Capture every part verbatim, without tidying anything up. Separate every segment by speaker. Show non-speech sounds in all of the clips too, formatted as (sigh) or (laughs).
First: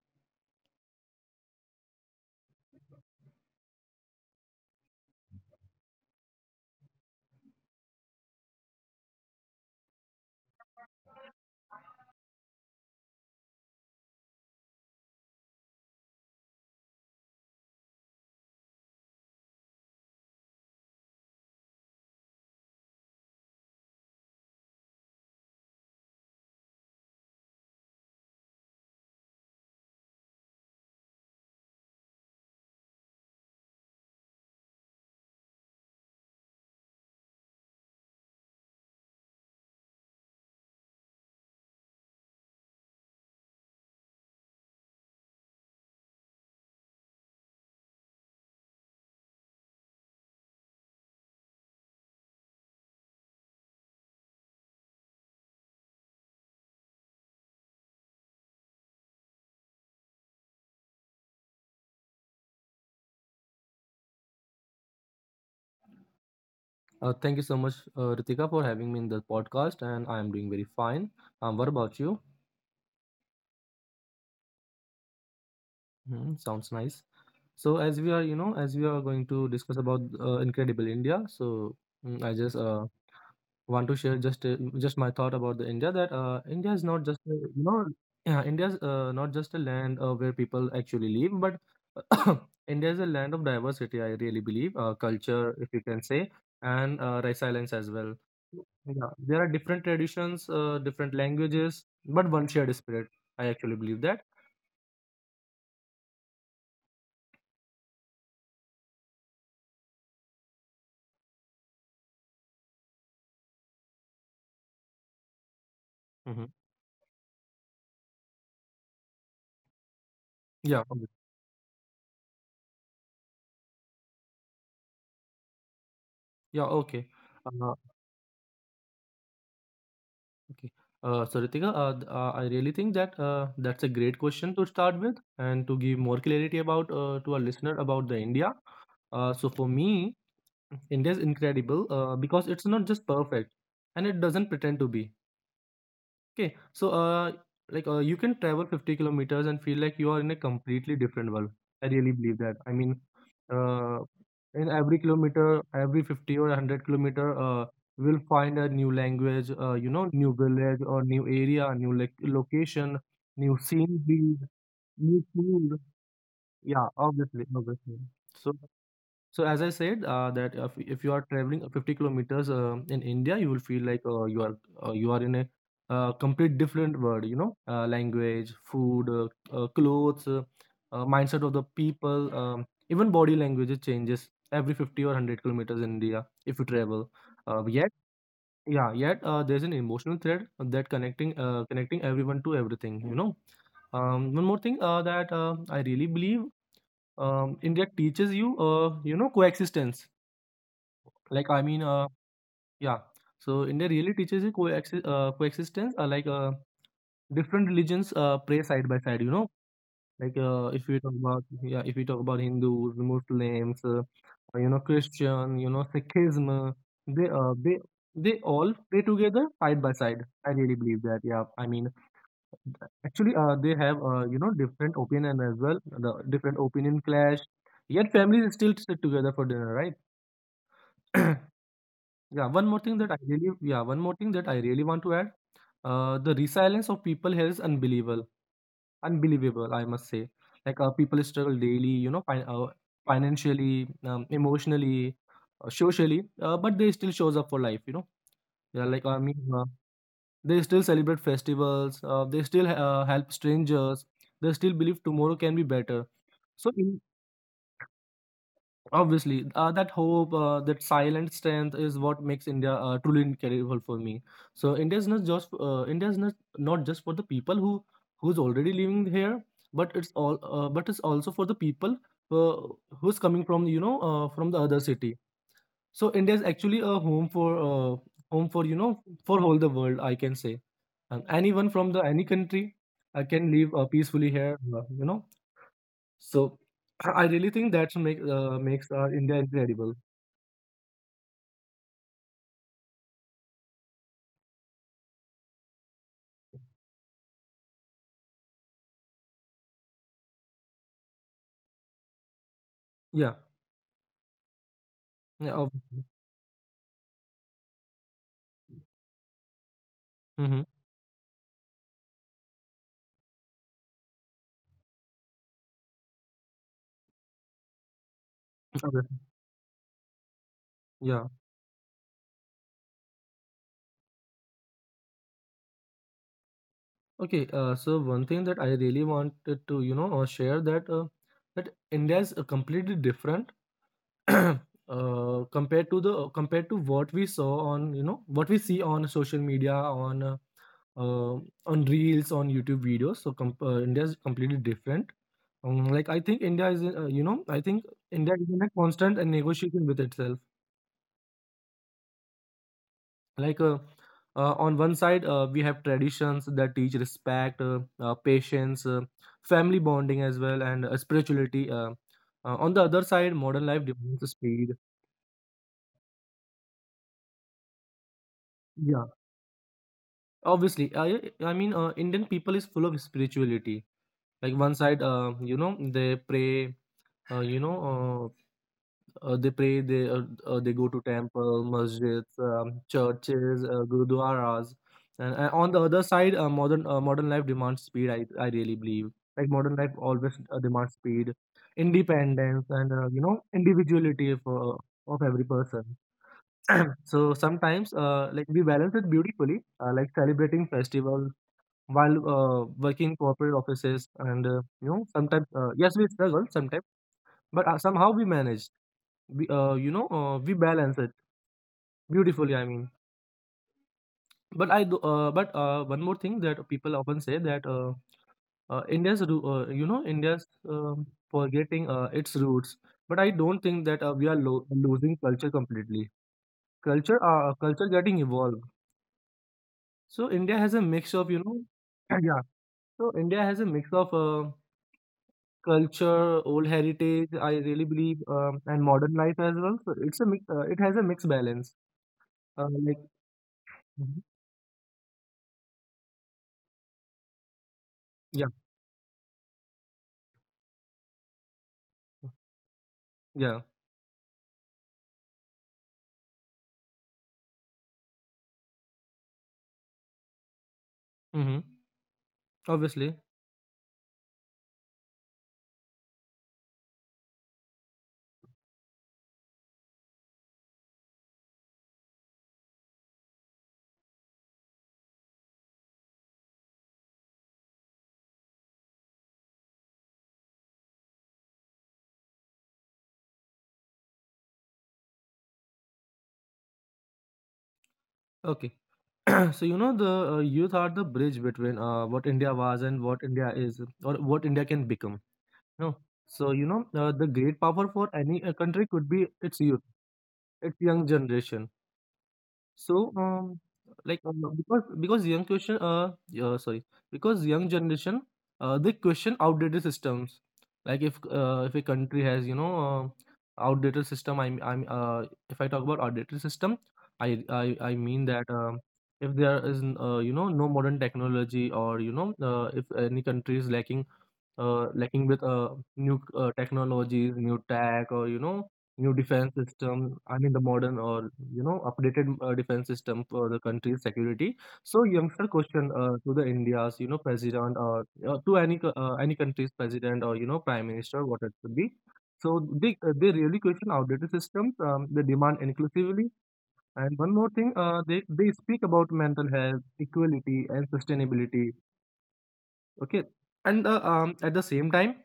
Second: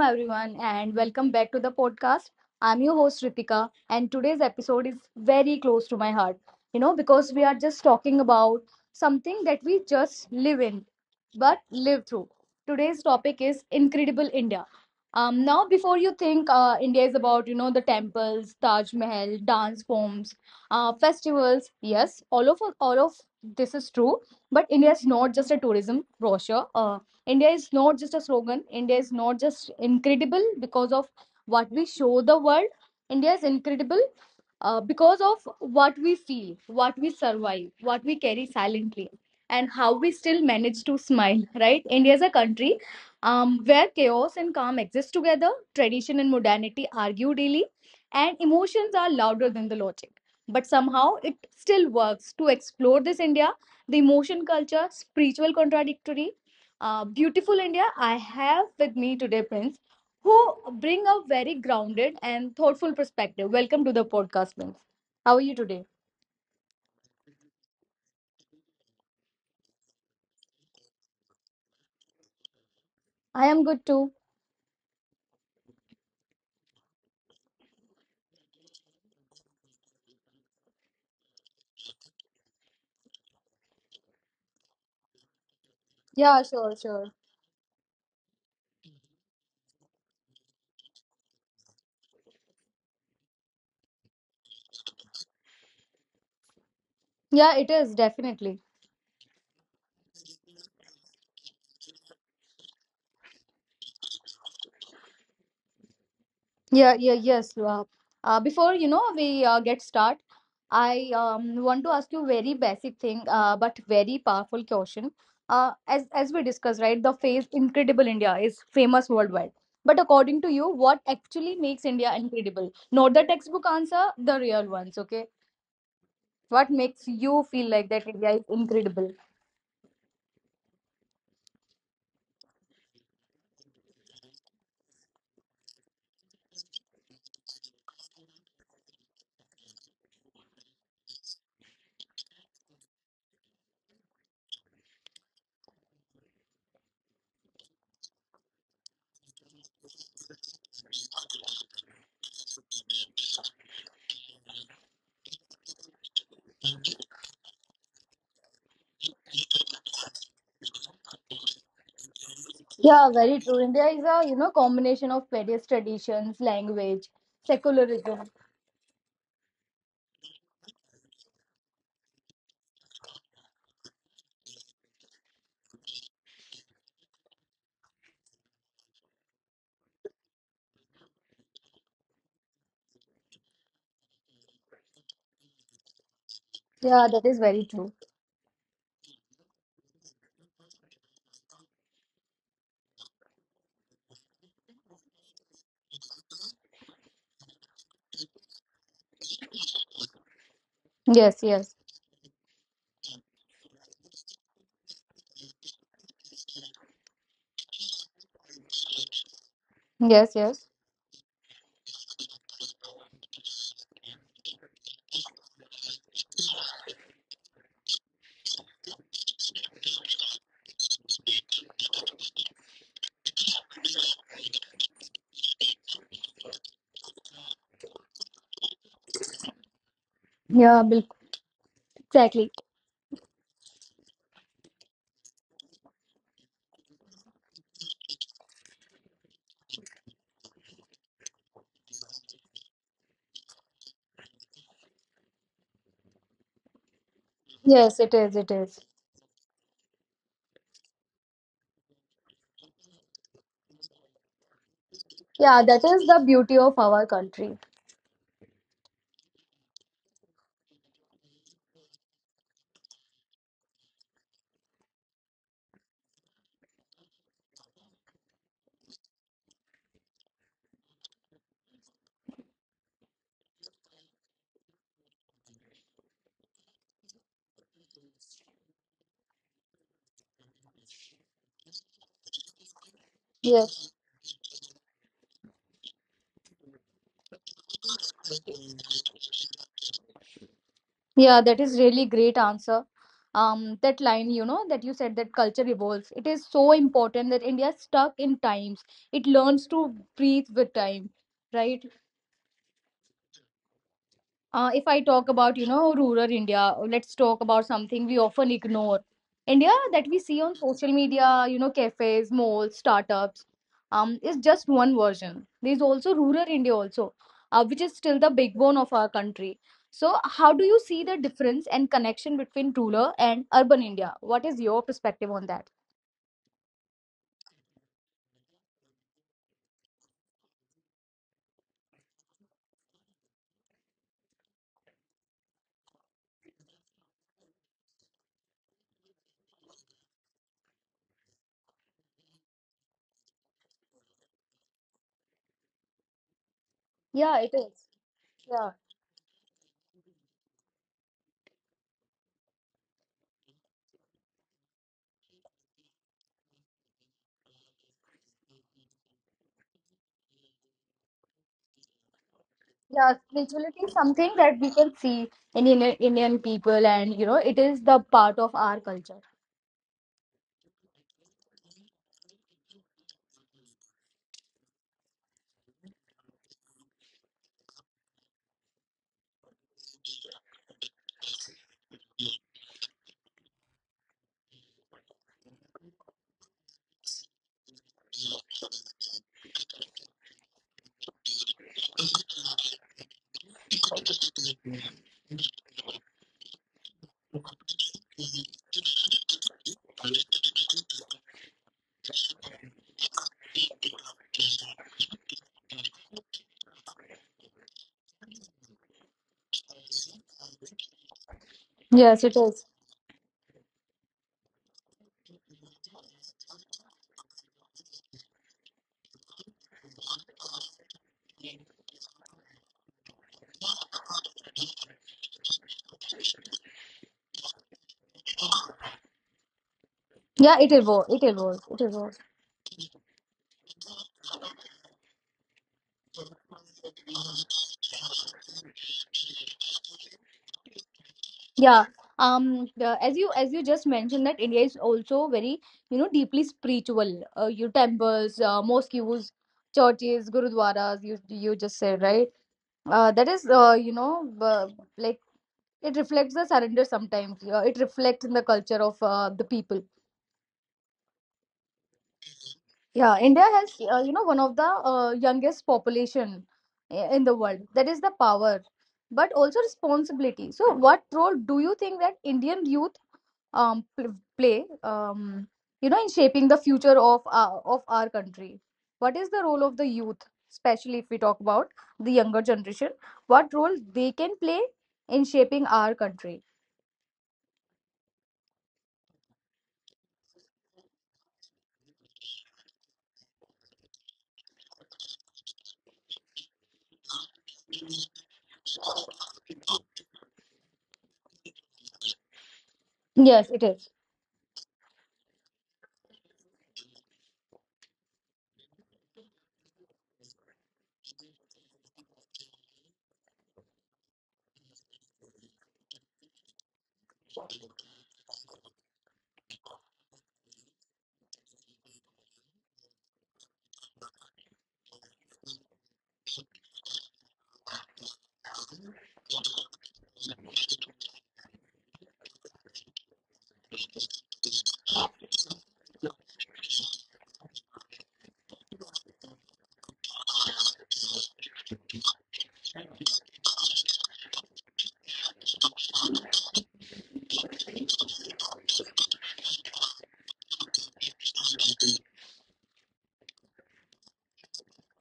Speaker 1: everyone, and welcome back to the podcast. I'm your host, Ritika, and today's episode is very close to my heart, you know, because we are just talking about something that we just live in but live through. Today's topic is Incredible India. Um, now, before you think uh, India is about, you know, the temples, Taj Mahal, dance forms, uh, festivals, yes, all of all of this is true, but India is not just a tourism brochure. Uh, India is not just a slogan. India is not just incredible because of what we show the world. India is incredible uh, because of what we feel, what we survive, what we carry silently, and how we still manage to smile, right? India is a country um, where chaos and calm exist together, tradition and modernity argue daily, and emotions are louder than the logic. But somehow it still works to explore this India, the emotion culture, spiritual contradictory uh, beautiful India. I have with me today Prince, who bring a very grounded and thoughtful perspective. Welcome to the podcast, Prince. How are you today?
Speaker 2: Uh, thank you so much, uh, Ritika, for having me in the podcast, and I am doing very fine. Um, what about you?
Speaker 1: I am good too.
Speaker 2: Hmm, sounds nice. So, as we are, you know, as we are going to discuss about uh, Incredible India, so mm, I just uh, want to share just uh, just my thought about the India that uh,
Speaker 1: Yeah,
Speaker 2: India is
Speaker 1: sure,
Speaker 2: not just
Speaker 1: sure.
Speaker 2: a, you know yeah, India's uh, not just a land uh, where people actually live, but (coughs) (clears throat) India is a land of diversity. I really believe uh, culture, if you can say, and uh,
Speaker 1: Yeah,
Speaker 2: resilience
Speaker 1: it
Speaker 2: as
Speaker 1: is
Speaker 2: well.
Speaker 1: definitely.
Speaker 2: Yeah, there are different traditions, uh, different languages, but one shared spirit. I actually believe that.
Speaker 1: Yeah, yeah, yes. Uh, uh, before you know we uh, get start, I um, want to ask you very basic thing, uh, but very powerful question. Uh, as
Speaker 2: Hmm.
Speaker 1: as we discussed, right, the phrase "Incredible India" is famous worldwide. But according to you,
Speaker 2: Yeah, okay.
Speaker 1: what actually makes India incredible? Not the textbook answer, the real ones. Okay,
Speaker 2: yeah,
Speaker 1: what
Speaker 2: okay.
Speaker 1: makes you
Speaker 2: Uh,
Speaker 1: feel like that India is incredible?
Speaker 2: Okay. Uh, so Ritika, uh, th- uh, I really think that uh, that's a great question to start with and to give more clarity about uh, to our listener about the India. Uh, so for me, India is incredible uh, because it's not just perfect and it doesn't pretend to be. Okay, so uh, like uh, you can travel fifty kilometers and feel like you are in a completely different world. I really believe that. I mean, uh, in every kilometer, every fifty or one hundred kilometer, uh, we'll find a new language, uh, you know, new village or new area, new like location,
Speaker 1: Yeah,
Speaker 2: new
Speaker 1: very true. India
Speaker 2: scenery,
Speaker 1: is a you know
Speaker 2: new
Speaker 1: combination of
Speaker 2: food.
Speaker 1: various traditions,
Speaker 2: Yeah,
Speaker 1: language,
Speaker 2: obviously, obviously.
Speaker 1: secularism.
Speaker 2: So so as I said, uh, that if, if you are traveling fifty kilometers um in India, you will feel like uh, you are uh, you are in a uh, complete different world. You know, uh, language, food, uh, uh, clothes, uh, uh, mindset of the people, um, even body language changes every fifty or one hundred kilometers in India if you travel.
Speaker 1: Yeah, that is
Speaker 2: Uh,
Speaker 1: very
Speaker 2: yet,
Speaker 1: true.
Speaker 2: yeah, yet uh, There's an emotional thread that connecting uh, connecting everyone to everything. You know, um, one more thing uh, that uh, I really believe um, India teaches you, uh, you know, coexistence. like i
Speaker 1: Yes,
Speaker 2: mean
Speaker 1: yes.
Speaker 2: uh, yeah so India really teaches you coexi- uh, coexistence, uh, like uh, different religions uh, pray side by side, you know. Like
Speaker 1: Yes,
Speaker 2: uh,
Speaker 1: yes.
Speaker 2: if we talk about yeah If we talk about Hindus, Muslims, uh, you know christian you know Sikhism, uh, they uh, they they all pray together side by side. I really believe that. yeah I mean, actually uh, they have, uh, you know different opinion as well. The different opinion clash, yet families still sit together for dinner, right?
Speaker 1: Yeah, bilkul.
Speaker 2: (clears throat) Yeah, one
Speaker 1: Exactly.
Speaker 2: more thing that I really yeah, one more thing that I really want to add. Uh, the resilience of people here is unbelievable, unbelievable, I must say. Like uh, people struggle daily, you know, fin uh, financially, um, emotionally, uh, socially, uh, but they still shows up for life, you know.
Speaker 1: Yes, it is,
Speaker 2: Yeah,
Speaker 1: it
Speaker 2: like I
Speaker 1: is.
Speaker 2: mean, uh, they still celebrate festivals, uh, they still uh, help strangers, they still believe tomorrow can be better.
Speaker 1: Yeah, that is
Speaker 2: So
Speaker 1: the beauty of our country.
Speaker 2: Obviously, uh, that hope, uh, that silent strength is what makes India uh, truly incredible for me. So India is not just uh, India is not, not just for the people who who's already living here, but it's all uh, but it's also for the people uh, who's coming from, you know uh, from the other city. So India is actually a home for uh, home for, you know, for all the world, I can say. Um, anyone from the any country uh, can live uh, peacefully
Speaker 1: Yes.
Speaker 2: here. Uh, you know, so I I really think that make uh, makes uh, India incredible.
Speaker 1: Yeah, that is really great answer. Um, that line, you know, that you said that culture evolves. It is so important that India is stuck in times. It learns to breathe with time, right?
Speaker 2: Yeah.
Speaker 1: uh, if I
Speaker 2: Yeah,
Speaker 1: talk about,
Speaker 2: obviously.
Speaker 1: you know, rural India, let's talk about something we often ignore. India that we
Speaker 2: Mm-hmm.
Speaker 1: see on social media, you know, cafes, malls, startups, um, is just one version. There's also rural India also, uh, which is still the
Speaker 2: Obviously.
Speaker 1: backbone of our country. So how do you
Speaker 2: Yeah.
Speaker 1: see the difference and connection between rural and urban India? What is your perspective on that?
Speaker 2: Okay. Uh, so one thing that I really wanted to, you know, uh, share that uh, that India is uh, completely different (clears throat) uh, compared to the compared to what we saw on, you know, what we see on social media, on uh, uh, on reels, on YouTube videos. So com uh, India is completely different. Um, like I think India is, uh, you know, I think
Speaker 1: Yeah, it
Speaker 2: India
Speaker 1: is.
Speaker 2: is in a constant uh,
Speaker 1: Yeah.
Speaker 2: negotiation with itself. Like uh, uh, on one side uh, we have traditions that teach respect uh, uh, patience uh, family bonding as well and uh, spirituality uh, uh, on the other side modern
Speaker 1: Yeah,
Speaker 2: life demands
Speaker 1: spirituality is
Speaker 2: speed
Speaker 1: something that we can see in Indian Indian people, and you know, it is the part
Speaker 2: yeah
Speaker 1: of our culture.
Speaker 2: obviously I I mean uh, indian people is full of spirituality like one side uh, you know they pray uh, you know uh, Uh, they pray. They uh, uh, they go to temple, masjids, um, churches, uh, gurudwaras, and, and on the other side, uh, modern uh, modern life demands speed. I I really believe like modern life always uh, demands speed, independence, and uh, you know individuality of uh, of every person. (clears throat) so sometimes uh, like we balance it beautifully, uh, like celebrating festivals while uh, working corporate offices, and uh, you know sometimes uh, yes we struggle sometimes, but uh, somehow we manage we, uh, you know uh, we balance it beautifully I
Speaker 1: Yes, it
Speaker 2: mean
Speaker 1: is.
Speaker 2: but I do uh, but uh, one more thing that people often say that uh, uh, india's ru- uh, you know india's um, forgetting uh, its roots but I don't think that uh, we are lo- losing culture completely culture uh, culture getting evolved so india has
Speaker 1: Yeah,
Speaker 2: a
Speaker 1: it
Speaker 2: mix of
Speaker 1: evolved.
Speaker 2: you
Speaker 1: It
Speaker 2: know
Speaker 1: evolved. It
Speaker 2: (clears throat)
Speaker 1: evolved.
Speaker 2: yeah so india has a mix of uh, culture old heritage I really believe um, and modern life as well so it's a mix, uh, it has a mixed balance
Speaker 1: Yeah. Um.
Speaker 2: uh, like
Speaker 1: the- as you as you just
Speaker 2: Mhm.
Speaker 1: mentioned that India is also very you know deeply spiritual. Uh, your
Speaker 2: yeah
Speaker 1: temples, uh, mosques, churches, gurudwaras. You you just said right. Uh, that is
Speaker 2: yeah
Speaker 1: uh, you know uh, like it reflects the surrender sometimes. Uh, it reflects in the culture of uh, the people.
Speaker 2: Mm-hmm. Obviously.
Speaker 1: Yeah, India has, uh, you know, one of the uh, youngest population i- in the world. That is the power, but also responsibility. So, what role do you think that Indian youth um, pl- play, um, you know, in shaping the future of our, of our country? What is the role of the youth, especially if we talk about the younger generation? What role they can play in shaping our country?
Speaker 2: Okay. (clears throat) so you know the uh, Youth are the bridge between uh, what India was and what India is or what India can become. No. So, you know, uh, the great power for any uh, country could be its youth, its young generation. So, um,
Speaker 1: Yes, it is.
Speaker 2: like uh, because because young question, uh, uh, sorry, because young generation, uh, they question outdated systems. Like if uh, if a country has, you know, uh, outdated system. I'm I'm uh, If I talk about outdated system, I I I mean that, um, if there is n- uh, you know no modern technology, or you know, uh, if any country is lacking, uh, lacking with uh, new uh, technologies, new tech, or you know, new defense system. I mean the modern or you know updated uh, defense system for the country's security. So youngster question, uh, to the India's, you know, president or uh, to any co- uh, any country's president or, you know, prime minister, what it could be. So they uh, they really question outdated systems. Um, they demand inclusively, and one more thing, uh, they they speak about mental health, equality and sustainability. Okay. And uh, um, at the same time,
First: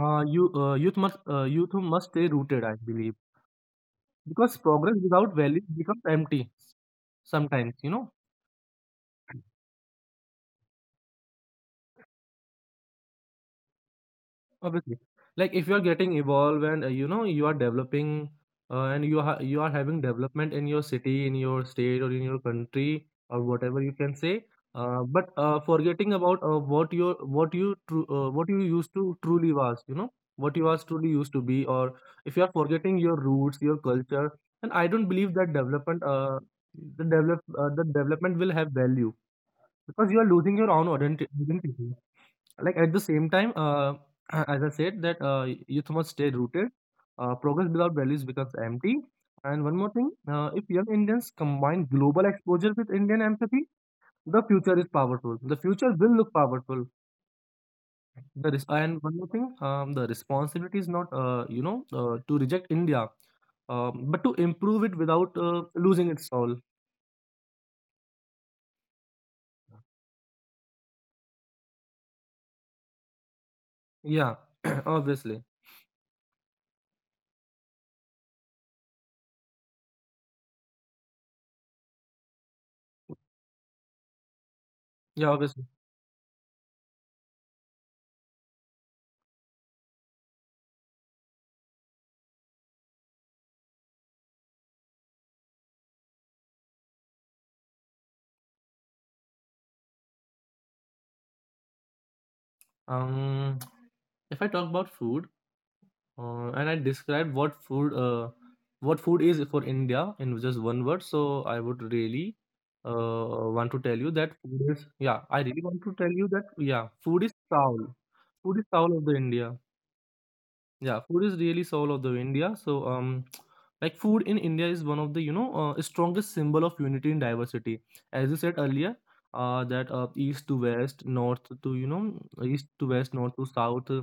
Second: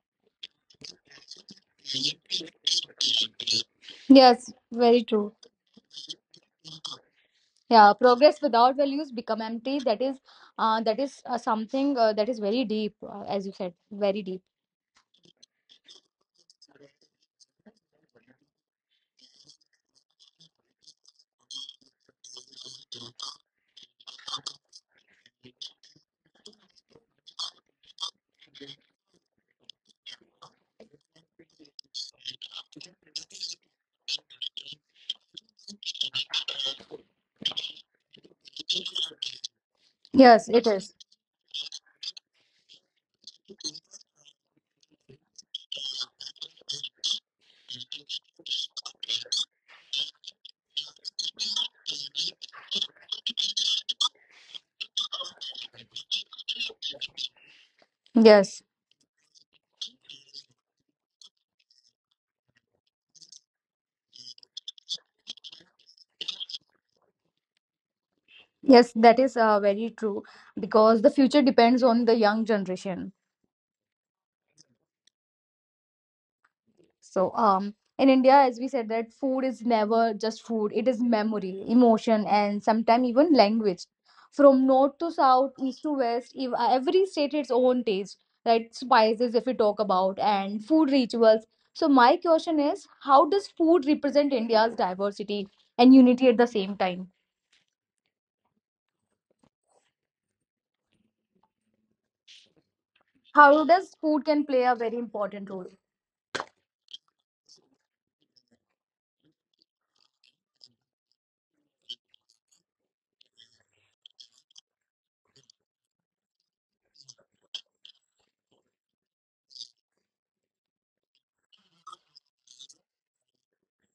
Speaker 2: uh, you uh, youth must uh, youth must stay rooted, I believe,
Speaker 1: Yes,
Speaker 2: because progress
Speaker 1: very
Speaker 2: without
Speaker 1: true.
Speaker 2: value becomes empty sometimes, you
Speaker 1: Yeah,
Speaker 2: know.
Speaker 1: progress without values become empty. That is uh, that is uh, something uh, that is very deep uh, as you said, very deep.
Speaker 2: Obviously, like if you are getting evolved and, uh, you know, you are developing uh, and you are you are having development in your city, in your state or in your country, or whatever you can say. Uh, but uh, forgetting about uh, what your, what you tru- uh, what you used to truly was, you know, what you was truly used to be, or if you are forgetting your roots, your culture, and I don't believe that development uh, the develop uh, the development will have value, because you are
Speaker 1: Yes,
Speaker 2: losing your
Speaker 1: it
Speaker 2: own
Speaker 1: is.
Speaker 2: identi- identity. Like at the same time, uh, (clears throat) as I said, that uh, youth must stay rooted. Uh, progress without values becomes empty. And one more thing, uh, if young Indians combine global exposure with Indian empathy, the future is powerful. The future will look powerful. The res-
Speaker 1: Yes,
Speaker 2: and one more thing, um, the responsibility is not, uh, you know, uh, to reject India, um, but to improve it without uh, losing its soul.
Speaker 1: yes, that is uh, very true, because the future depends on the young generation.
Speaker 2: Yeah, (clears throat) obviously.
Speaker 1: So, um, in India, as we said, that food is never just food. It is memory, emotion, and sometimes even language. From
Speaker 2: Yeah,
Speaker 1: north
Speaker 2: obviously.
Speaker 1: to south, east to west, ev- every state its own taste, right? Spices, if we talk about, and food rituals. So, my question is, how does food represent India's diversity and unity at the same time?
Speaker 2: Um, if I talk about food, Uh, and I described what food uh, what
Speaker 1: How
Speaker 2: food
Speaker 1: does
Speaker 2: is for
Speaker 1: food
Speaker 2: India
Speaker 1: can play
Speaker 2: in
Speaker 1: a
Speaker 2: just
Speaker 1: very
Speaker 2: one word. So
Speaker 1: important role?
Speaker 2: I would really uh, want to tell you that food is yeah. I really want to tell you that yeah, food is soul. Food is soul of the India. Yeah, food is really soul of the India. So, um, like food in India is one of the, you know uh, strongest symbol of unity and diversity. As you said earlier, uh, that uh, east to west, north to you know east to west, north to south, uh,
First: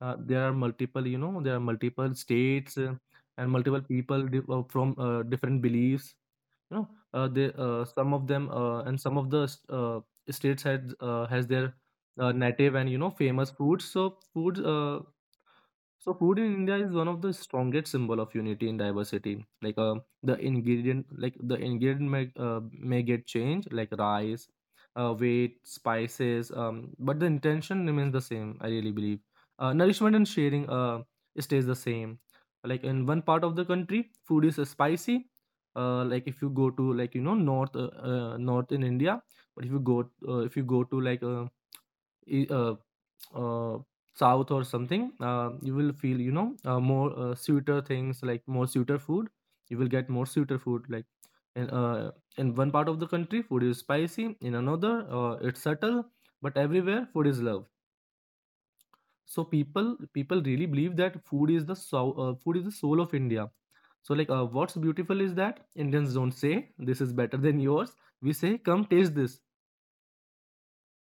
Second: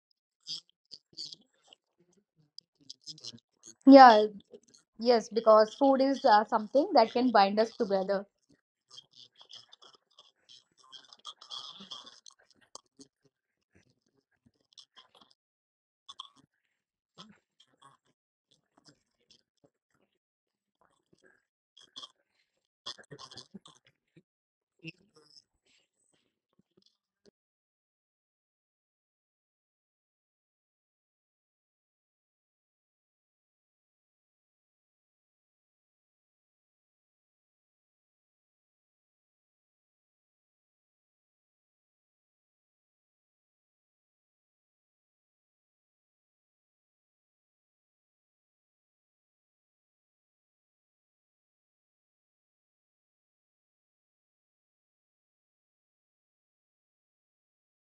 Speaker 2: uh, there are multiple you know there are multiple states uh, and multiple people di- uh, from
Speaker 1: Yeah,
Speaker 2: uh, different beliefs.
Speaker 1: yes,
Speaker 2: You know,
Speaker 1: because
Speaker 2: uh,
Speaker 1: food
Speaker 2: they
Speaker 1: is
Speaker 2: uh,
Speaker 1: uh,
Speaker 2: some of
Speaker 1: something
Speaker 2: them,
Speaker 1: that
Speaker 2: uh,
Speaker 1: can
Speaker 2: and some of
Speaker 1: bind
Speaker 2: the
Speaker 1: us
Speaker 2: st- uh,
Speaker 1: together.
Speaker 2: states had uh, has their uh, native and, you know, famous foods. So foods. Uh, so food in India is one of the strongest symbol of unity in diversity. Like uh, the ingredient, like the ingredient may, uh, may get changed, like rice, uh, weight, spices, um, but the intention remains the same. I really believe uh, nourishment and sharing uh, stays the same. Like in one part of the country, food is uh, spicy. Uh, like if you go to like you know north uh, uh, north in India, but if you go uh, if you go to like uh, i- uh, uh, south or something uh, you will feel you know uh, more uh, sweeter things like more sweeter food you will get more sweeter food like in uh, in one part of the country food is spicy in another uh, it's subtle, but everywhere food is love. So people people really believe that food is the soul uh, food is the soul of India. So like uh, what's beautiful is that Indians don't say this is better than yours, we say come taste this.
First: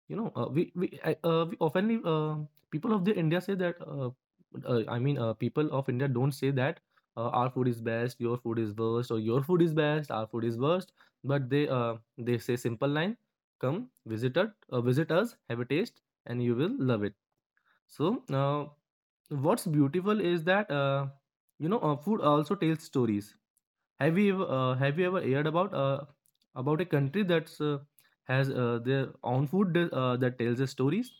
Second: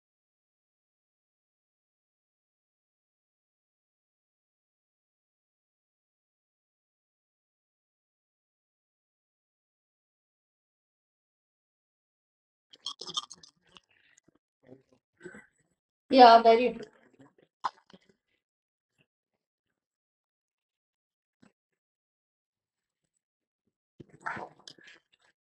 Speaker 2: You know, uh, we we I- uh, we oftenly uh, people of the India say that uh, uh, i mean uh, people of India don't say that uh, our food is best your food is worst, or your food is best our food is worst, but they uh, they say simple line, come, visit us uh, visit us, have a taste, and you will love it. So uh, what's
Speaker 1: Yeah,
Speaker 2: beautiful is
Speaker 1: very.
Speaker 2: that uh, you know uh, food also tells stories. Have you ever, uh, have you ever heard about uh, about a country that's uh, has uh, their own food that, uh, that tells the stories?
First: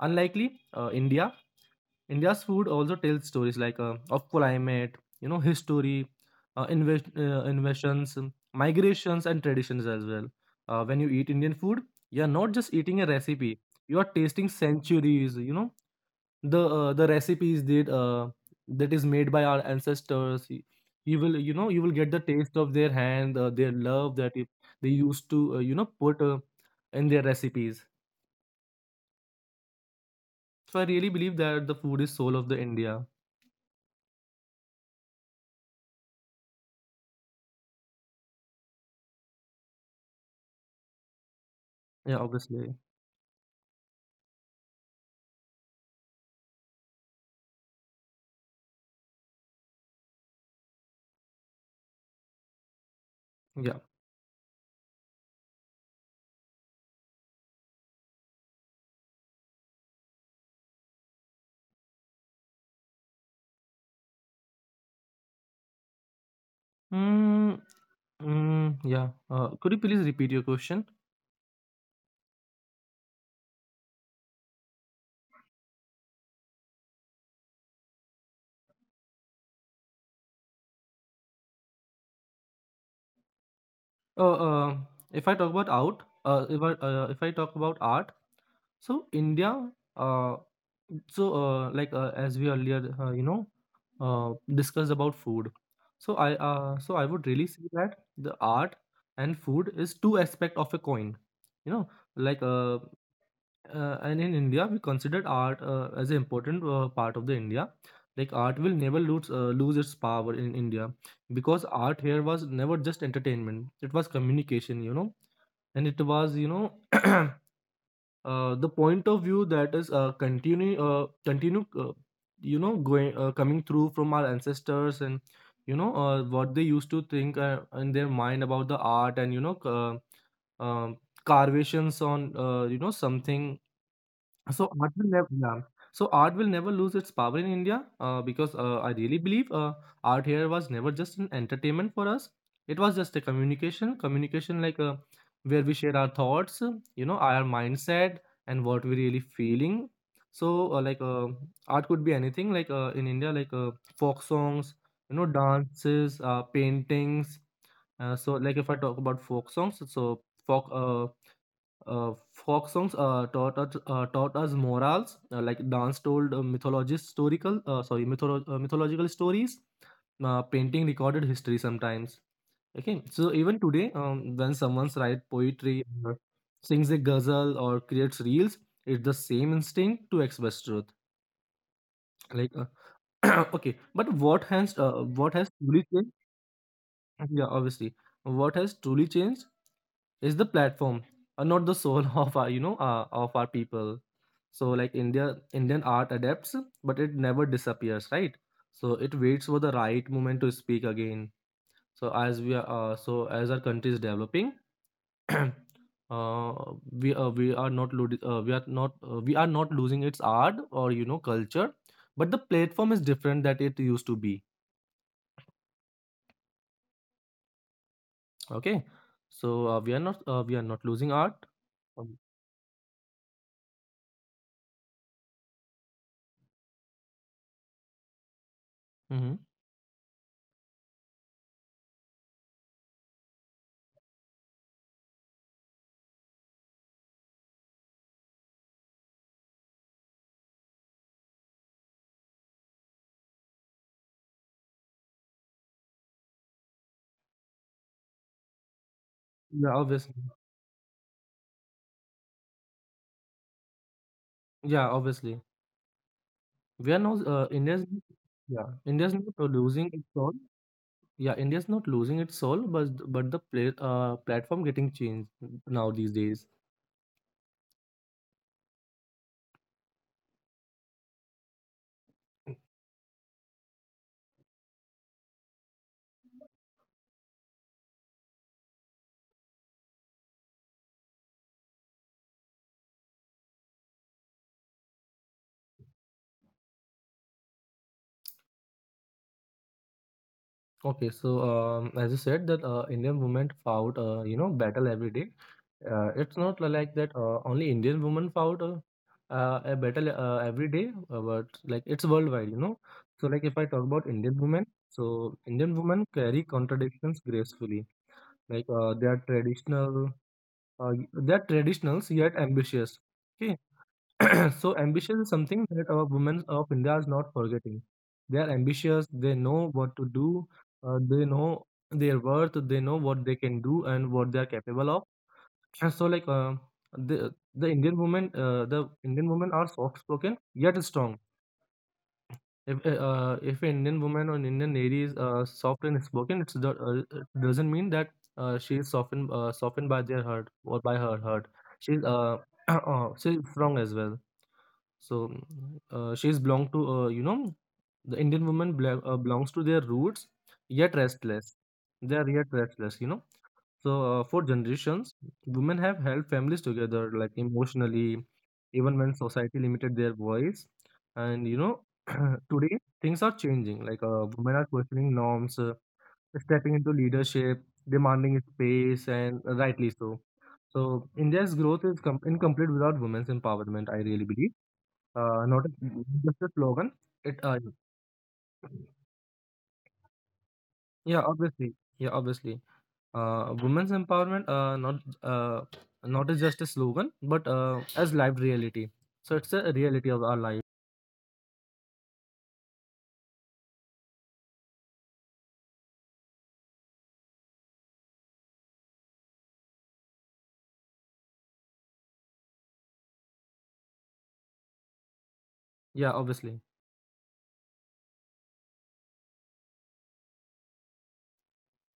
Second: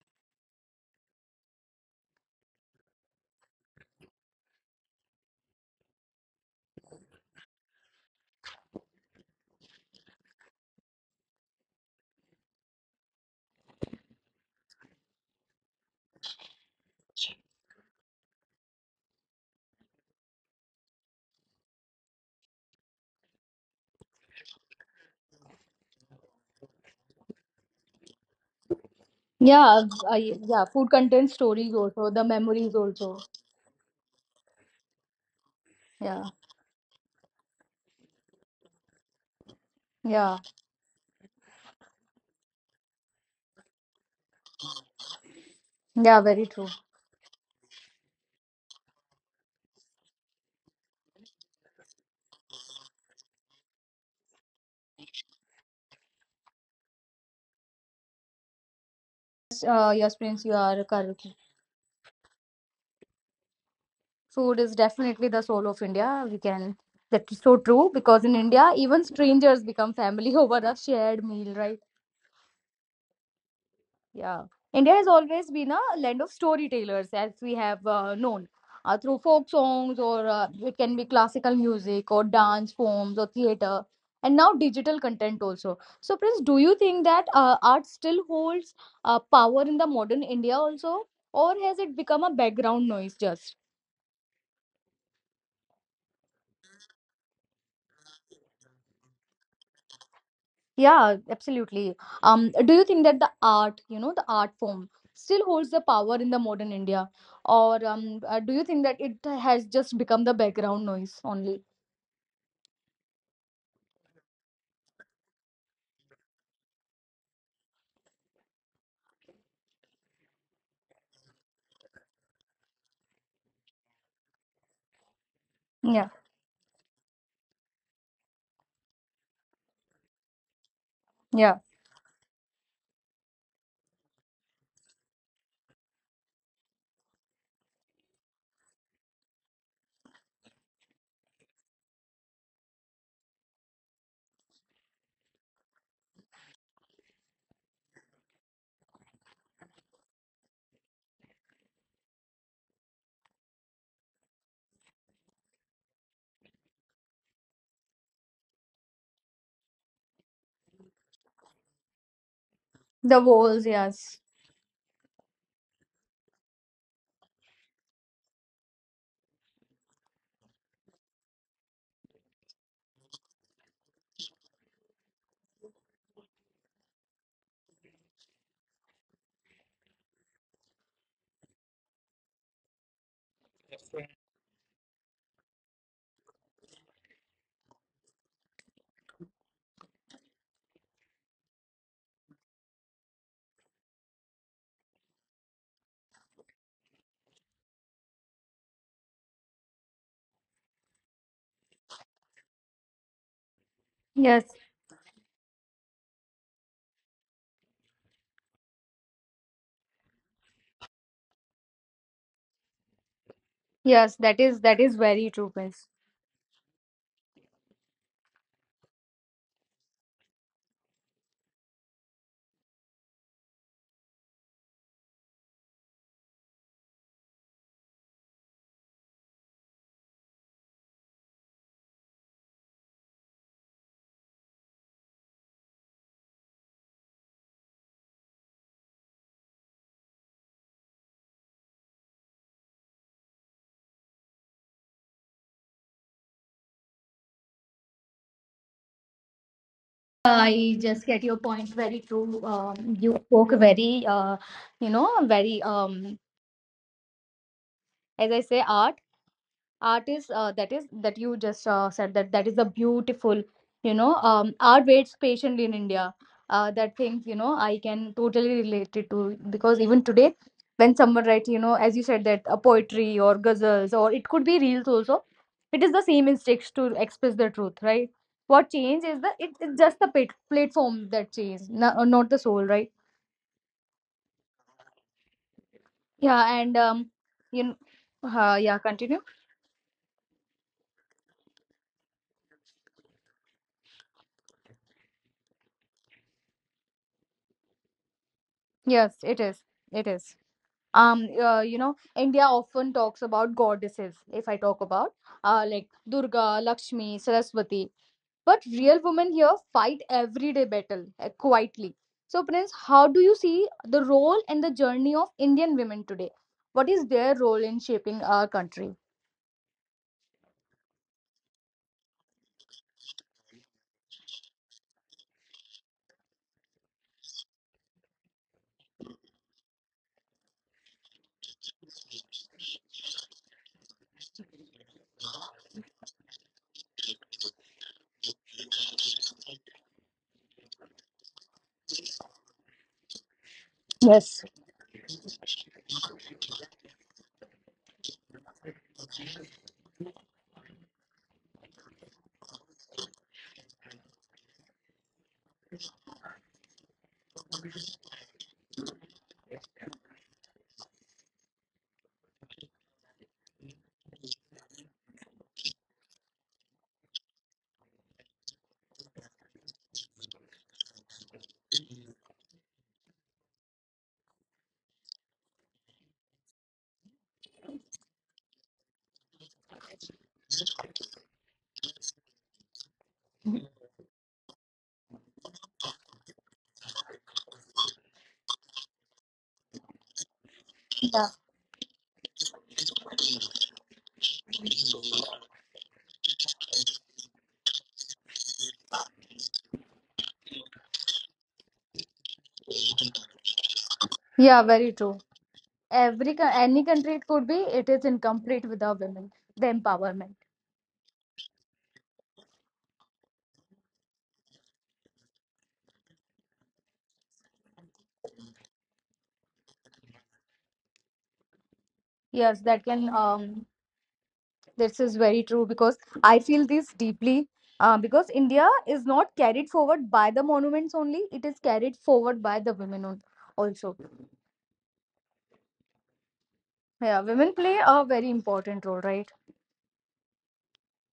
Speaker 2: Unlikely, uh, India. India's food also tells stories, like uh, of climate, you know, history, uh, invest, uh, invasions, um, migrations, and traditions as well. Uh, when you eat Indian food, you're not just eating a recipe; you are tasting centuries. You know, the uh, the recipes that uh, that is made by our ancestors y- you will you know you will get the taste of their hand uh, their love that if they used to uh, you know put uh, in their recipes. So I really believe that the food is soul of the India.
Speaker 1: Yeah, I, yeah, food contains stories also, the memories also. Yeah,
Speaker 2: Yeah, obviously.
Speaker 1: yeah, yeah, very true.
Speaker 2: Yeah.
Speaker 1: Yes. Uh, yes, Prince, you are correct. Food is definitely the soul of India. We can, that is so true because in India, even strangers become family (laughs) over a shared meal, right?
Speaker 2: mm, mm, yeah,
Speaker 1: Yeah,
Speaker 2: uh,
Speaker 1: India
Speaker 2: could you
Speaker 1: has
Speaker 2: please
Speaker 1: always been
Speaker 2: repeat
Speaker 1: a
Speaker 2: your
Speaker 1: land of
Speaker 2: question?
Speaker 1: storytellers, as we have uh, known uh, through folk songs, or uh, it can be classical music, or dance forms, or theater, and now digital content also. So, Prince, do you think that uh, art still holds uh, power in the modern India also, or has it become a background noise just?
Speaker 2: Uh, uh, if I talk about out, uh, if I, uh, if I talk about art,
Speaker 1: Yeah,
Speaker 2: so
Speaker 1: absolutely.
Speaker 2: India,
Speaker 1: Um, do you think that
Speaker 2: uh,
Speaker 1: the art, you know, the art
Speaker 2: so
Speaker 1: form
Speaker 2: uh, like
Speaker 1: still
Speaker 2: uh,
Speaker 1: holds the
Speaker 2: as we
Speaker 1: power in the modern
Speaker 2: earlier, uh,
Speaker 1: India,
Speaker 2: you know,
Speaker 1: or um, uh, do you
Speaker 2: uh,
Speaker 1: think that it
Speaker 2: discussed
Speaker 1: has
Speaker 2: about
Speaker 1: just
Speaker 2: food.
Speaker 1: become the background
Speaker 2: So
Speaker 1: noise
Speaker 2: I,
Speaker 1: only?
Speaker 2: uh, so I would really say that the art and food is two aspect of a coin. You know, like uh, uh, and in India, we considered art uh, as an important uh,
Speaker 1: Yeah,
Speaker 2: part of the India. Like art will never lose uh, lose its power in India,
Speaker 1: yeah.
Speaker 2: because art here was never just entertainment; it was communication, you know, and it was you know (clears throat) uh, the point of view that is uh, continue uh, continue uh, you know going uh, coming through from our ancestors, and you know uh, what they used to think uh, in their mind about the art and you know. Uh, um, Carvations on uh, you know something.
Speaker 1: The walls,
Speaker 2: So art will
Speaker 1: yes,
Speaker 2: never, yeah. So art will never lose its power in India, uh, because uh, I really believe uh, art here was never just an entertainment for us. It was just a communication, communication, like uh, where we share our thoughts, uh, you know, our mindset, and what we really feeling. So uh, like uh, art could be anything, like uh, in India, like uh, folk songs, you know, dances, uh, paintings. Uh, so like if I talk about folk songs, so folk. Uh, uh, folk songs uh, taught us uh, taught us morals, uh, like dance told uh, mythologist historical uh, sorry mytholo- uh, mythological stories. Uh, painting recorded history sometimes. Okay, so even today, um, when someone writes
Speaker 1: yes,
Speaker 2: poetry, or sings a ghazal, or creates reels, it's the same instinct to express truth. Like uh, (coughs) (clears throat) okay, but what has uh,
Speaker 1: yes.
Speaker 2: what
Speaker 1: That
Speaker 2: has
Speaker 1: is that
Speaker 2: truly
Speaker 1: is
Speaker 2: changed?
Speaker 1: very true, Prince.
Speaker 2: Yeah, obviously, what has truly changed is the platform and not the soul (laughs) of our you know uh, of our people. So like India, Indian art adapts but it never disappears, right? So it waits for the right moment to speak again. So as we are uh, so as our country is developing, (clears throat) uh, we uh, we are not lo- uh, we are not uh, we are not losing its art or you know culture, but the platform is different that it used to be. Okay, so uh, we are not uh, we are not losing art.
Speaker 1: I just
Speaker 2: um,
Speaker 1: get your point. Very true. Um, you spoke very, uh, you know, very um, as
Speaker 2: mhm.
Speaker 1: I say, art. Art is uh, that is that you just uh, said that that is a beautiful you know um, art waits patiently in India. Uh, that things, you know, I can totally relate it to, because even today when someone writes, you know, as you said, that a poetry or ghazals, or it could be reels also, it is the same instincts to express the truth, right? What
Speaker 2: Yeah,
Speaker 1: change is
Speaker 2: obviously.
Speaker 1: the it, it's just the plat- platform that change, no, uh, not the soul, right?
Speaker 2: Yeah, obviously. We are now uh,
Speaker 1: Yeah. And
Speaker 2: India's.
Speaker 1: um you know,
Speaker 2: Yeah, India's not uh,
Speaker 1: uh, yeah,
Speaker 2: losing its
Speaker 1: continue.
Speaker 2: soul. Yeah, India's not losing its soul, but th- but the play, uh, platform getting changed now these days.
Speaker 1: Yes, it is, it is. um uh, you know, India often talks about goddesses. If I talk about uh like Durga, Lakshmi, Saraswati. But real women here fight everyday battle uh, quietly. So, Prince, how do you see the role and the journey of Indian women today? What is their role in shaping our country?
Speaker 2: Okay, so um, as you said that uh, Indian women fought uh, you know battle every day. Uh, it's not li- like that uh, only Indian women fought uh, uh, a battle uh, every day, uh, but like it's worldwide, you know. So like if I talk about Indian women, so Indian women carry contradictions gracefully. Like uh, they are traditional uh, they're traditional yet ambitious. Okay, (clears throat) so ambition
Speaker 1: Yes.
Speaker 2: is something that our women of India is not forgetting. They are ambitious. They know what to do. Uh, they know their worth. They know what they can do and what they are capable of. (clears throat) And so, like uh, the the Indian women, uh, the Indian women are soft spoken yet strong. If uh, uh, if an Indian woman or an Indian lady is uh, soft and spoken, it's do- uh, it doesn't mean that uh, she is softened uh, softened by their hurt or by her hurt. She's uh, (clears throat) uh she's strong as well. So uh, she's belong to uh, you know the Indian woman bela- uh, belongs to their roots, yet restless. They are yet restless, you know. So, uh, for generations, women have held families together, like emotionally, even when society limited their voice. And you know,
Speaker 1: Yeah,
Speaker 2: (clears throat) today things are changing. Like uh, women are questioning norms, uh, stepping into leadership, demanding space, and rightly so. So, India's growth is com- incomplete without women's empowerment. I really believe.
Speaker 1: yeah,
Speaker 2: Uh,
Speaker 1: very
Speaker 2: not
Speaker 1: true.
Speaker 2: a- just a slogan.
Speaker 1: Every co-
Speaker 2: It,
Speaker 1: any
Speaker 2: uh,
Speaker 1: country, it could be, it is incomplete without women, the empowerment.
Speaker 2: yeah, obviously, yeah, obviously. Uh, women's empowerment uh, not uh, not is just a slogan, but uh, as lived reality. So it's a reality of our life.
Speaker 1: Yes, that can um this is very true, because I feel this deeply. Uh, because India is not carried forward by the monuments only, it is carried forward by the women on- also.
Speaker 2: Yeah, obviously.
Speaker 1: Yeah, women play a very important role, right?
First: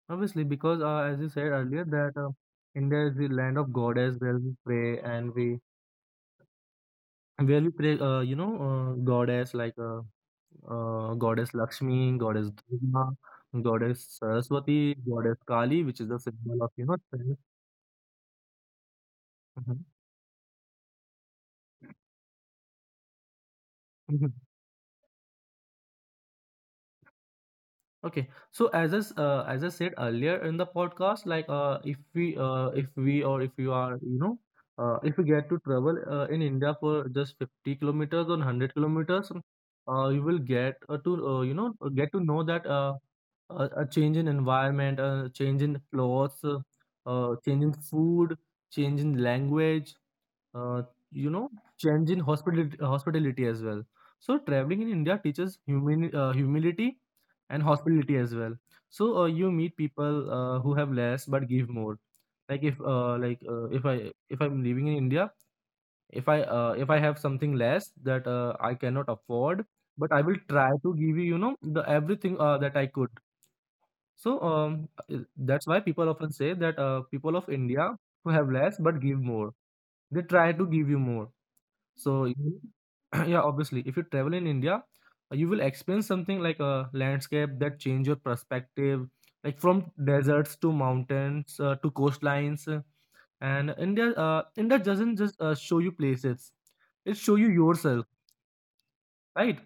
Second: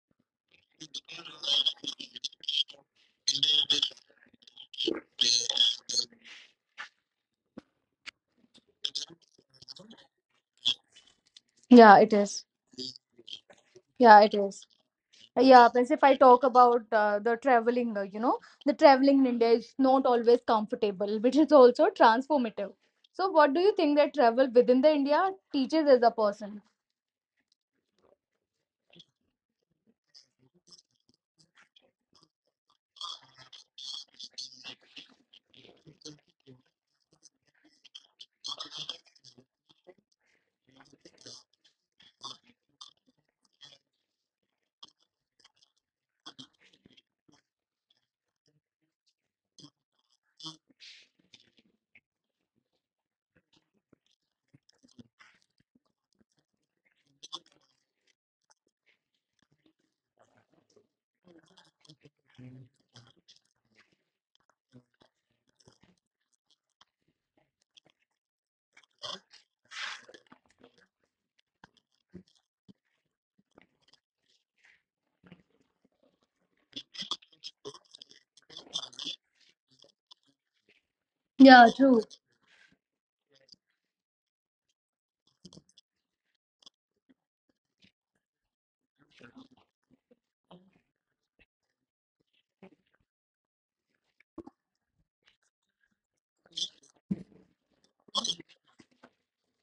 Speaker 2: Obviously, because uh, as you said earlier that uh, India is the land of goddess where we pray and we where we pray uh, you know uh, goddess like uh, uh, goddess
Speaker 1: Yeah,
Speaker 2: Lakshmi,
Speaker 1: it is.
Speaker 2: goddess Durga, goddess
Speaker 1: Yeah, it is.
Speaker 2: Saraswati, goddess
Speaker 1: Yeah,
Speaker 2: Kali,
Speaker 1: plus
Speaker 2: which
Speaker 1: if
Speaker 2: is
Speaker 1: I
Speaker 2: the
Speaker 1: talk
Speaker 2: symbol of
Speaker 1: about
Speaker 2: you know
Speaker 1: uh, the
Speaker 2: strength.
Speaker 1: traveling, uh, you know, the traveling in India is
Speaker 2: Mhm.
Speaker 1: not always comfortable, which is also transformative. So, what do you think that travel
Speaker 2: (laughs)
Speaker 1: within the India teaches as a person?
Speaker 2: Okay, so as I, s- uh, as I said earlier in the podcast, like uh, if we uh, if we or if you are you know uh, if we get to travel uh, in India for just fifty kilometers or one hundred kilometers, uh, you will get uh, to uh, you know uh, get to know that uh, a, a change in environment, a change in clothes, uh, uh, change in food, change in language, uh, you know, change in hospitality, hospitality as well. So traveling in India teaches humani- uh, humility and hospitality as well. So uh, you meet people uh, who have less but give more. Like if uh, like uh, if I if I'm living in India, if I uh, if I have something less that uh, I cannot afford, but I will try to give you you know the everything uh, that I could. So um, uh, that's why people often say that uh, people of India who have less but give more, they try to give you more.
Speaker 1: Yeah, true.
Speaker 2: So you- (clears throat) yeah, obviously, if you travel in India, uh, you will experience something like a landscape that change your perspective, like from deserts to mountains uh, to coastlines. uh, And India, uh, India doesn't just uh, show you places; it show you yourself, right?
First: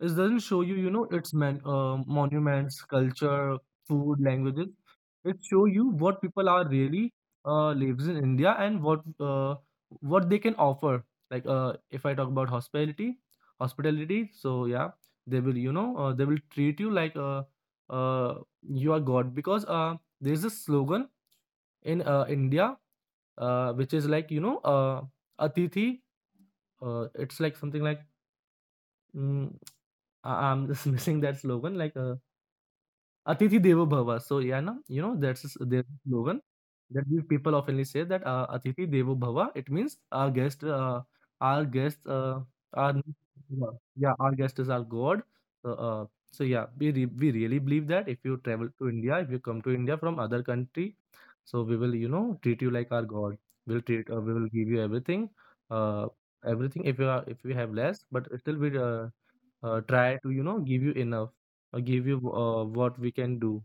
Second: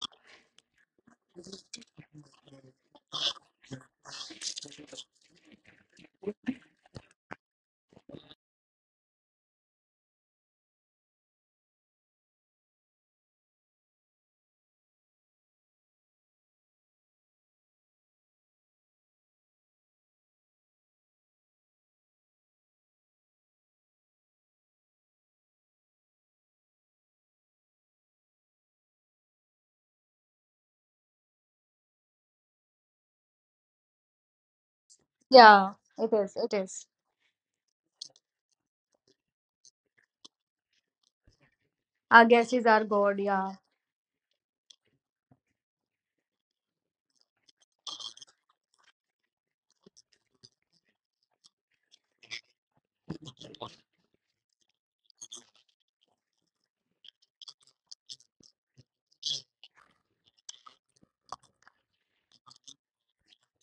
Speaker 2: It doesn't show you, you know, its man, uh, monuments, culture, food, languages. It show you what people are really uh, lives in India and what uh, what they can offer. Like uh, if I talk about hospitality, hospitality. So yeah, they will, you know, uh, they will treat you like uh, uh, you are God, because uh, there's a slogan in uh, India uh, which is like you know uh, Atithi. Uh, it's like something like mm, I- I'm just (laughs) missing that slogan like. Uh, Atithi Devo Bhava. So, yeah, na, you know, that's a s-
Speaker 1: Yeah,
Speaker 2: there's a
Speaker 1: it is.
Speaker 2: slogan
Speaker 1: It is.
Speaker 2: that we people oftenly say that uh, Atithi Devo Bhava. It means our guest, uh, our guest,
Speaker 1: Our
Speaker 2: uh,
Speaker 1: guest is our
Speaker 2: our
Speaker 1: God. Yeah.
Speaker 2: yeah, yeah, our guest is our God. So, uh, so yeah, we re we really believe that if you travel to India, if you come to India from other country, so we will, you know, treat you like our God. We'll treat, uh, we will give you everything, uh, everything. If you are, If we have less, but still we uh, uh, try to, you know, give you enough, uh, give you uh, what we can do.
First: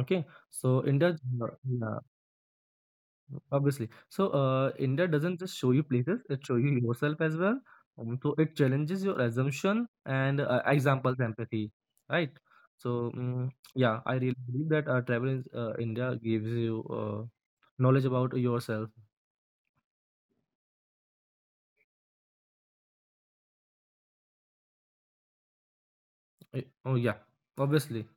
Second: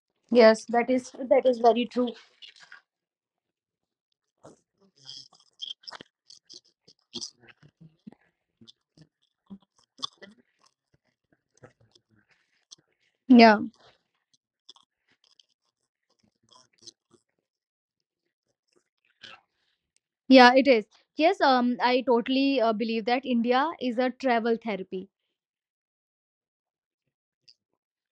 Speaker 2: Okay.
Speaker 1: Yes,
Speaker 2: so
Speaker 1: that
Speaker 2: india
Speaker 1: is that
Speaker 2: uh,
Speaker 1: is very
Speaker 2: Yeah,
Speaker 1: true.
Speaker 2: obviously. So uh, India doesn't just show you places. It shows you yourself as well. Um, so it challenges your assumption and uh, examples empathy, right. So mm
Speaker 1: Yeah,
Speaker 2: yeah, I really believe that uh, travel in uh, India gives you uh, knowledge about yourself.
Speaker 1: yeah, it is. Yes, um, I totally uh, believe that India is a travel therapy.
Speaker 2: Eh, oh, yeah, obviously.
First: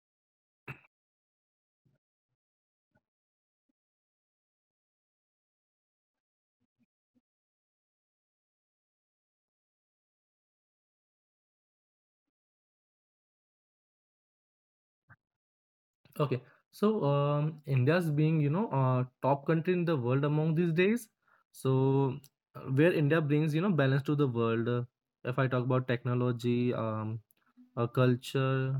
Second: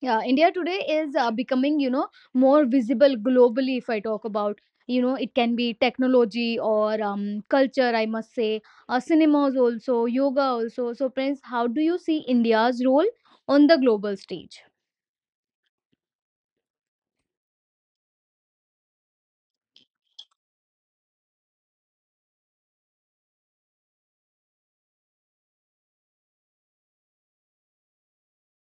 Speaker 1: Yeah, India today is uh, becoming, you know, more visible globally. If I talk about, you know, it can be technology or um, culture, I must say, uh, cinemas also, yoga also. So, Prince, how do you see India's role on the global stage?
Speaker 2: Okay. So, um, India's being, you know, uh, top country in the world among these days. So, uh, where India brings, you know, balance to the world. Uh, if I talk about technology, um, uh, culture,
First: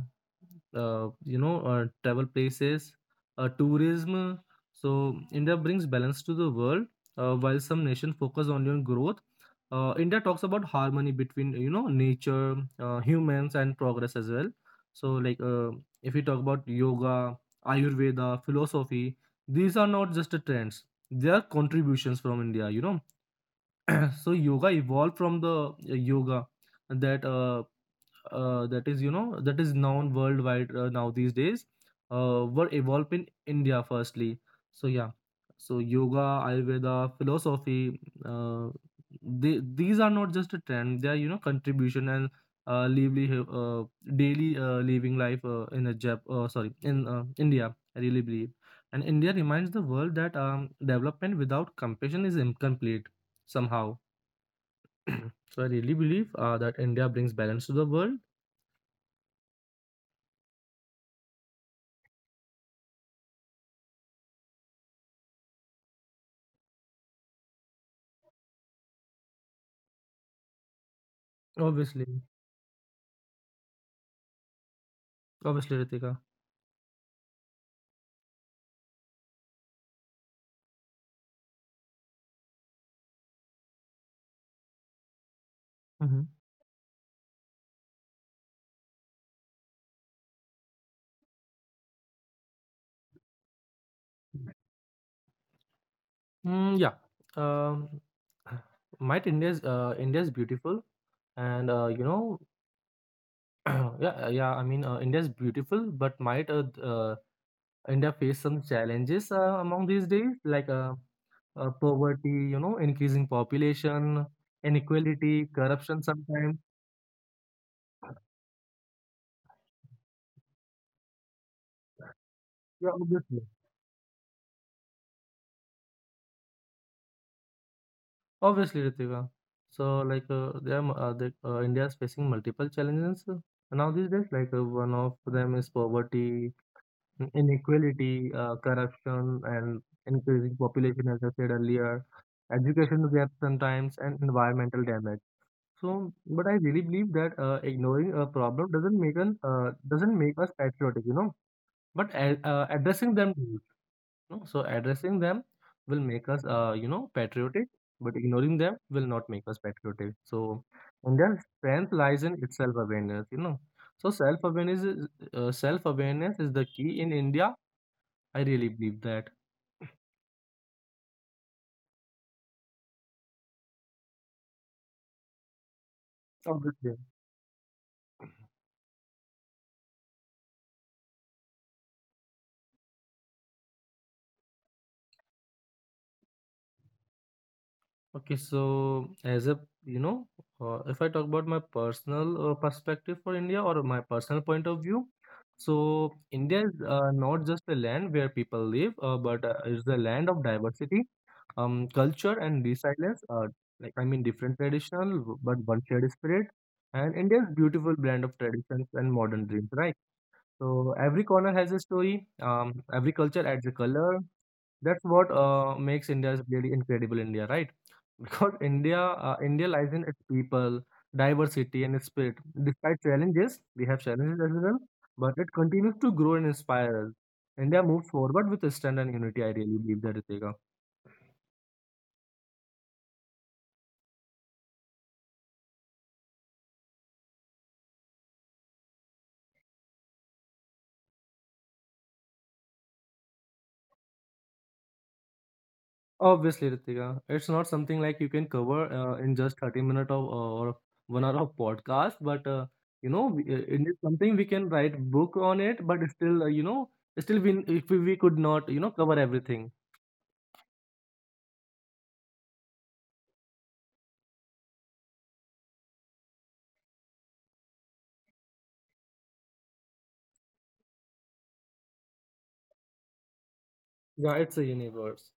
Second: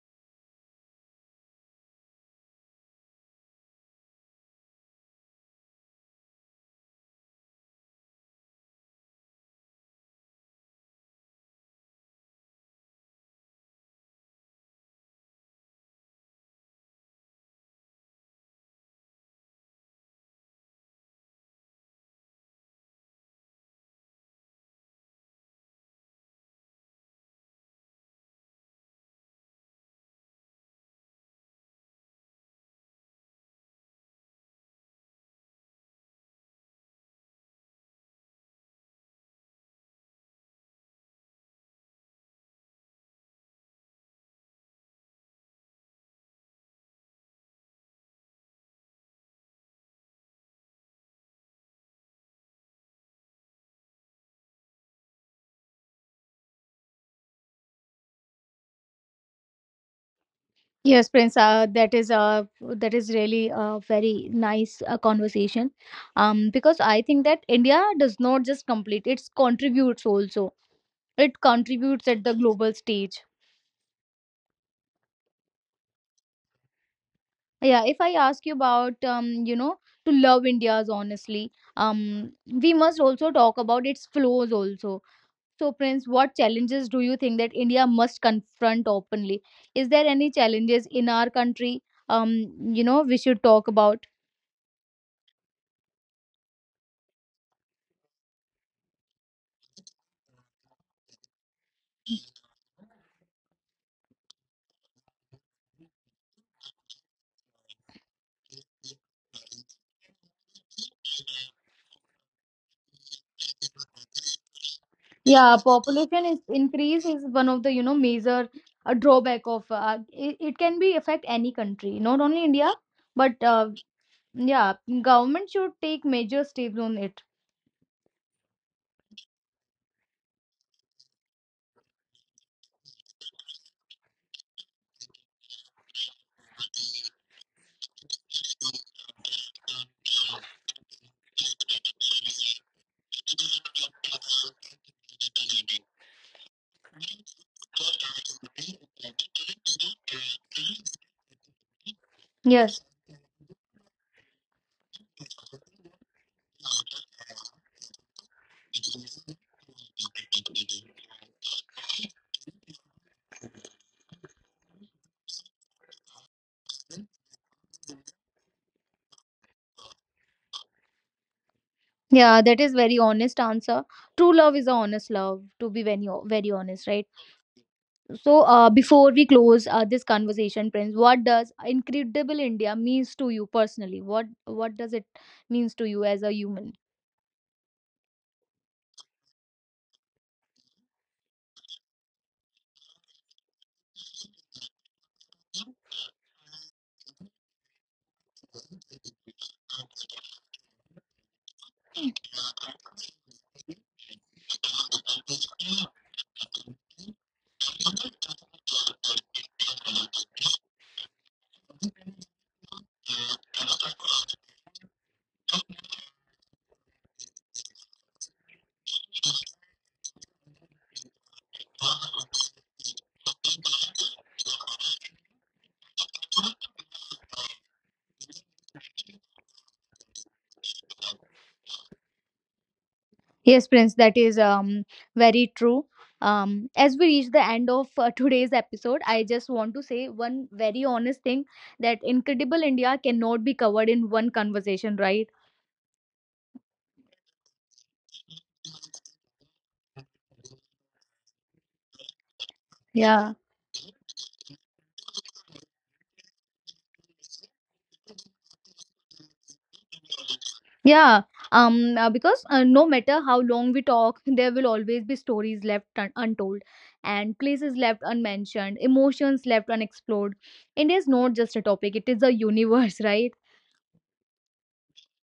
Speaker 2: uh, you know, uh, travel places, uh, tourism. So, India brings balance to the world, uh, while some nations focus on your growth. Uh, India talks about harmony between, you know, nature, uh, humans, and progress as well. So, like, uh, if we talk about yoga, Ayurveda, philosophy, these are not just the trends. They are contributions from India, you know. (clears throat) So yoga evolved from the uh, yoga that uh, uh, that is you know that is known worldwide uh, now these days uh, were evolved in India firstly. So yeah, so yoga, Ayurveda, philosophy, uh, they, these are not just a trend; they are, you know, contribution and uh, livelihood, uh, daily uh, living life, uh, in a Jap- uh, sorry in uh, India. I really believe, and India reminds the world that um, development without compassion is incomplete somehow. (clears throat) So I really believe uh, that India brings balance to the world.
Speaker 1: Yes, Prince. Uh, that is uh, that is really a very nice uh, conversation, um, because I think that India does not just complete; it contributes also. It contributes at
Speaker 2: Obviously,
Speaker 1: the global stage.
Speaker 2: obviously, Ritika.
Speaker 1: Yeah. If I ask you about, um, you know, to love India's honestly, um, we must also talk about its flaws also. So, Prince,
Speaker 2: Hmm.
Speaker 1: what challenges do you think that India must confront openly? Is there any challenges in our country? Um, you know, we should talk about.
Speaker 2: Mm, yeah. Um, (sighs) might India's uh, India's beautiful, and uh, you know, (clears throat) yeah, uh, yeah. I mean, uh, India's beautiful, but might uh, uh, India face some challenges uh, among these days, like uh, uh, poverty, you know, increasing population, inequality,
Speaker 1: Yeah,
Speaker 2: corruption.
Speaker 1: population is
Speaker 2: Sometimes.
Speaker 1: increase is one of the you know major uh, drawback of uh, it. It can be affect any country, not only India,
Speaker 2: Yeah,
Speaker 1: but
Speaker 2: obviously.
Speaker 1: uh, yeah, government should take major steps on it.
Speaker 2: Obviously, Ritika. So, like, uh, they are, mu- uh, they, uh, India is facing multiple challenges uh, now these days. Like, uh, one of them is poverty, in- inequality, uh, corruption, and increasing population, as I said earlier, education gap sometimes, and environmental damage. So, but I really believe that uh, ignoring a problem doesn't make an uh, doesn't make us patriotic, you know, but a- uh,
Speaker 1: Yes,
Speaker 2: addressing them. No, so addressing them will make us, uh, you know, patriotic, but ignoring them will not make us patriotic. So India's strength lies in its self-awareness, you know. So self-awareness is uh, self-awareness is the key in India. I really believe that.
Speaker 1: yeah, that is very honest answer. True love is a honest love, to be very ho- very honest,
Speaker 2: Obviously.
Speaker 1: right? So, uh, before we close uh, this conversation, Prince, what does incredible India means to you personally? What what does it means to you as a human?
Speaker 2: Okay, so, as a you know, uh, if I talk about my personal uh, perspective for India or my personal point of view, so India is uh, not just a land where people live, uh, but uh, it's a land of diversity, um, culture and resilience. Uh, like, I mean, different traditional, w- but one shared spirit, and India's beautiful blend of traditions and modern dreams, right? So every corner has a story. Um, every culture adds a color. That's what uh, makes India really incredible India, right? (laughs) Because India, uh, India lies in its people, diversity, and its spirit. Despite challenges, we have challenges as well, but it continues to grow and inspire us. India moves forward with strength and unity. I really believe that, Ritika.
Speaker 1: Yes, Prince, that is um, very true. Um, as we reach the end of uh, today's episode, I just want to say one very honest thing that Incredible India cannot be covered in one conversation, right?
Speaker 2: Obviously, Ritika, it's not something like you can cover uh, in just thirty minutes of uh, or one hour of podcast, but uh, you know,
Speaker 1: Yeah.
Speaker 2: we- uh, it is something we can write book on it, but still, uh, you know, still we if we, we could not, you know, cover everything.
Speaker 1: Yeah, um, uh, because uh, no matter how long we talk, there will always be stories left un- untold and places left unmentioned, emotions left unexplored. India is not just a topic, it is a universe, (laughs) right?
Speaker 2: Yeah, it's a universe.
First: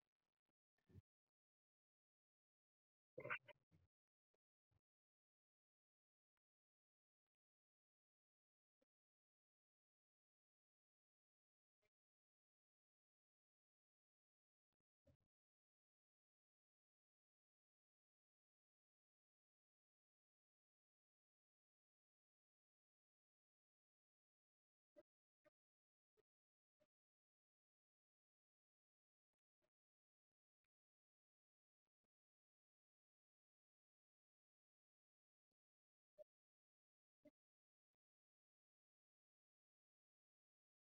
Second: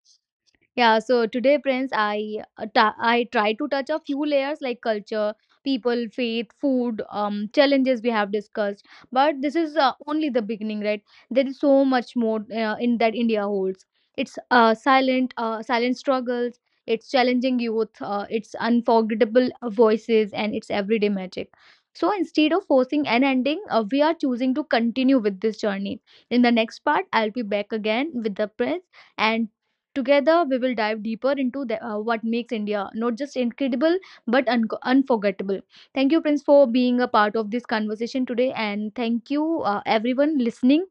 Speaker 1: Yeah, so today, Prince, I uh, ta- I try to touch a few layers like culture, people, faith, food, um, challenges we have discussed. But this is uh, only the beginning, right? There is so much more uh, in that India holds. It's uh, silent, uh, silent struggles. It's challenging youth. Uh, it's unforgettable uh, voices, and it's everyday magic. So instead of forcing an ending, uh, we are choosing to continue with this journey. In the next part, I'll be back again with the Prince, and together, we will dive deeper into the, uh, what makes India not just incredible but un- unforgettable. Thank you, Prince, for being a part of this conversation today, and thank you, uh, everyone listening,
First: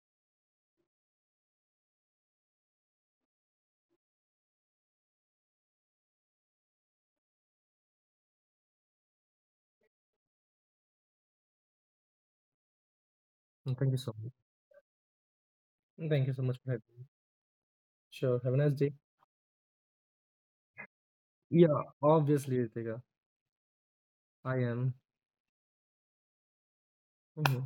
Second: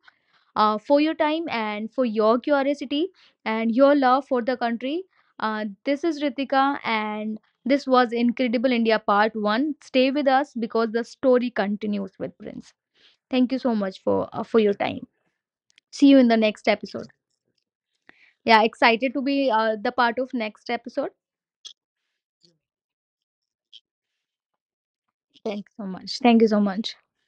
Speaker 1: uh, for your time and for your curiosity and your love for the country. Uh, this is Ritika, and this was Incredible India Part one. Stay with us because the story continues with Prince. Thank you so
Speaker 2: Mm, thank you
Speaker 1: much
Speaker 2: so
Speaker 1: for
Speaker 2: much.
Speaker 1: uh, for your time. See you
Speaker 2: Thank
Speaker 1: in
Speaker 2: you
Speaker 1: the
Speaker 2: so much
Speaker 1: next
Speaker 2: for having me.
Speaker 1: episode.
Speaker 2: Sure. Have a
Speaker 1: Yeah,
Speaker 2: nice day.
Speaker 1: excited to be uh, the part of next episode.
Speaker 2: Yeah, obviously, Ritika, I am.
Speaker 1: Thanks so much. Thank you so much.
Speaker 2: Mhm.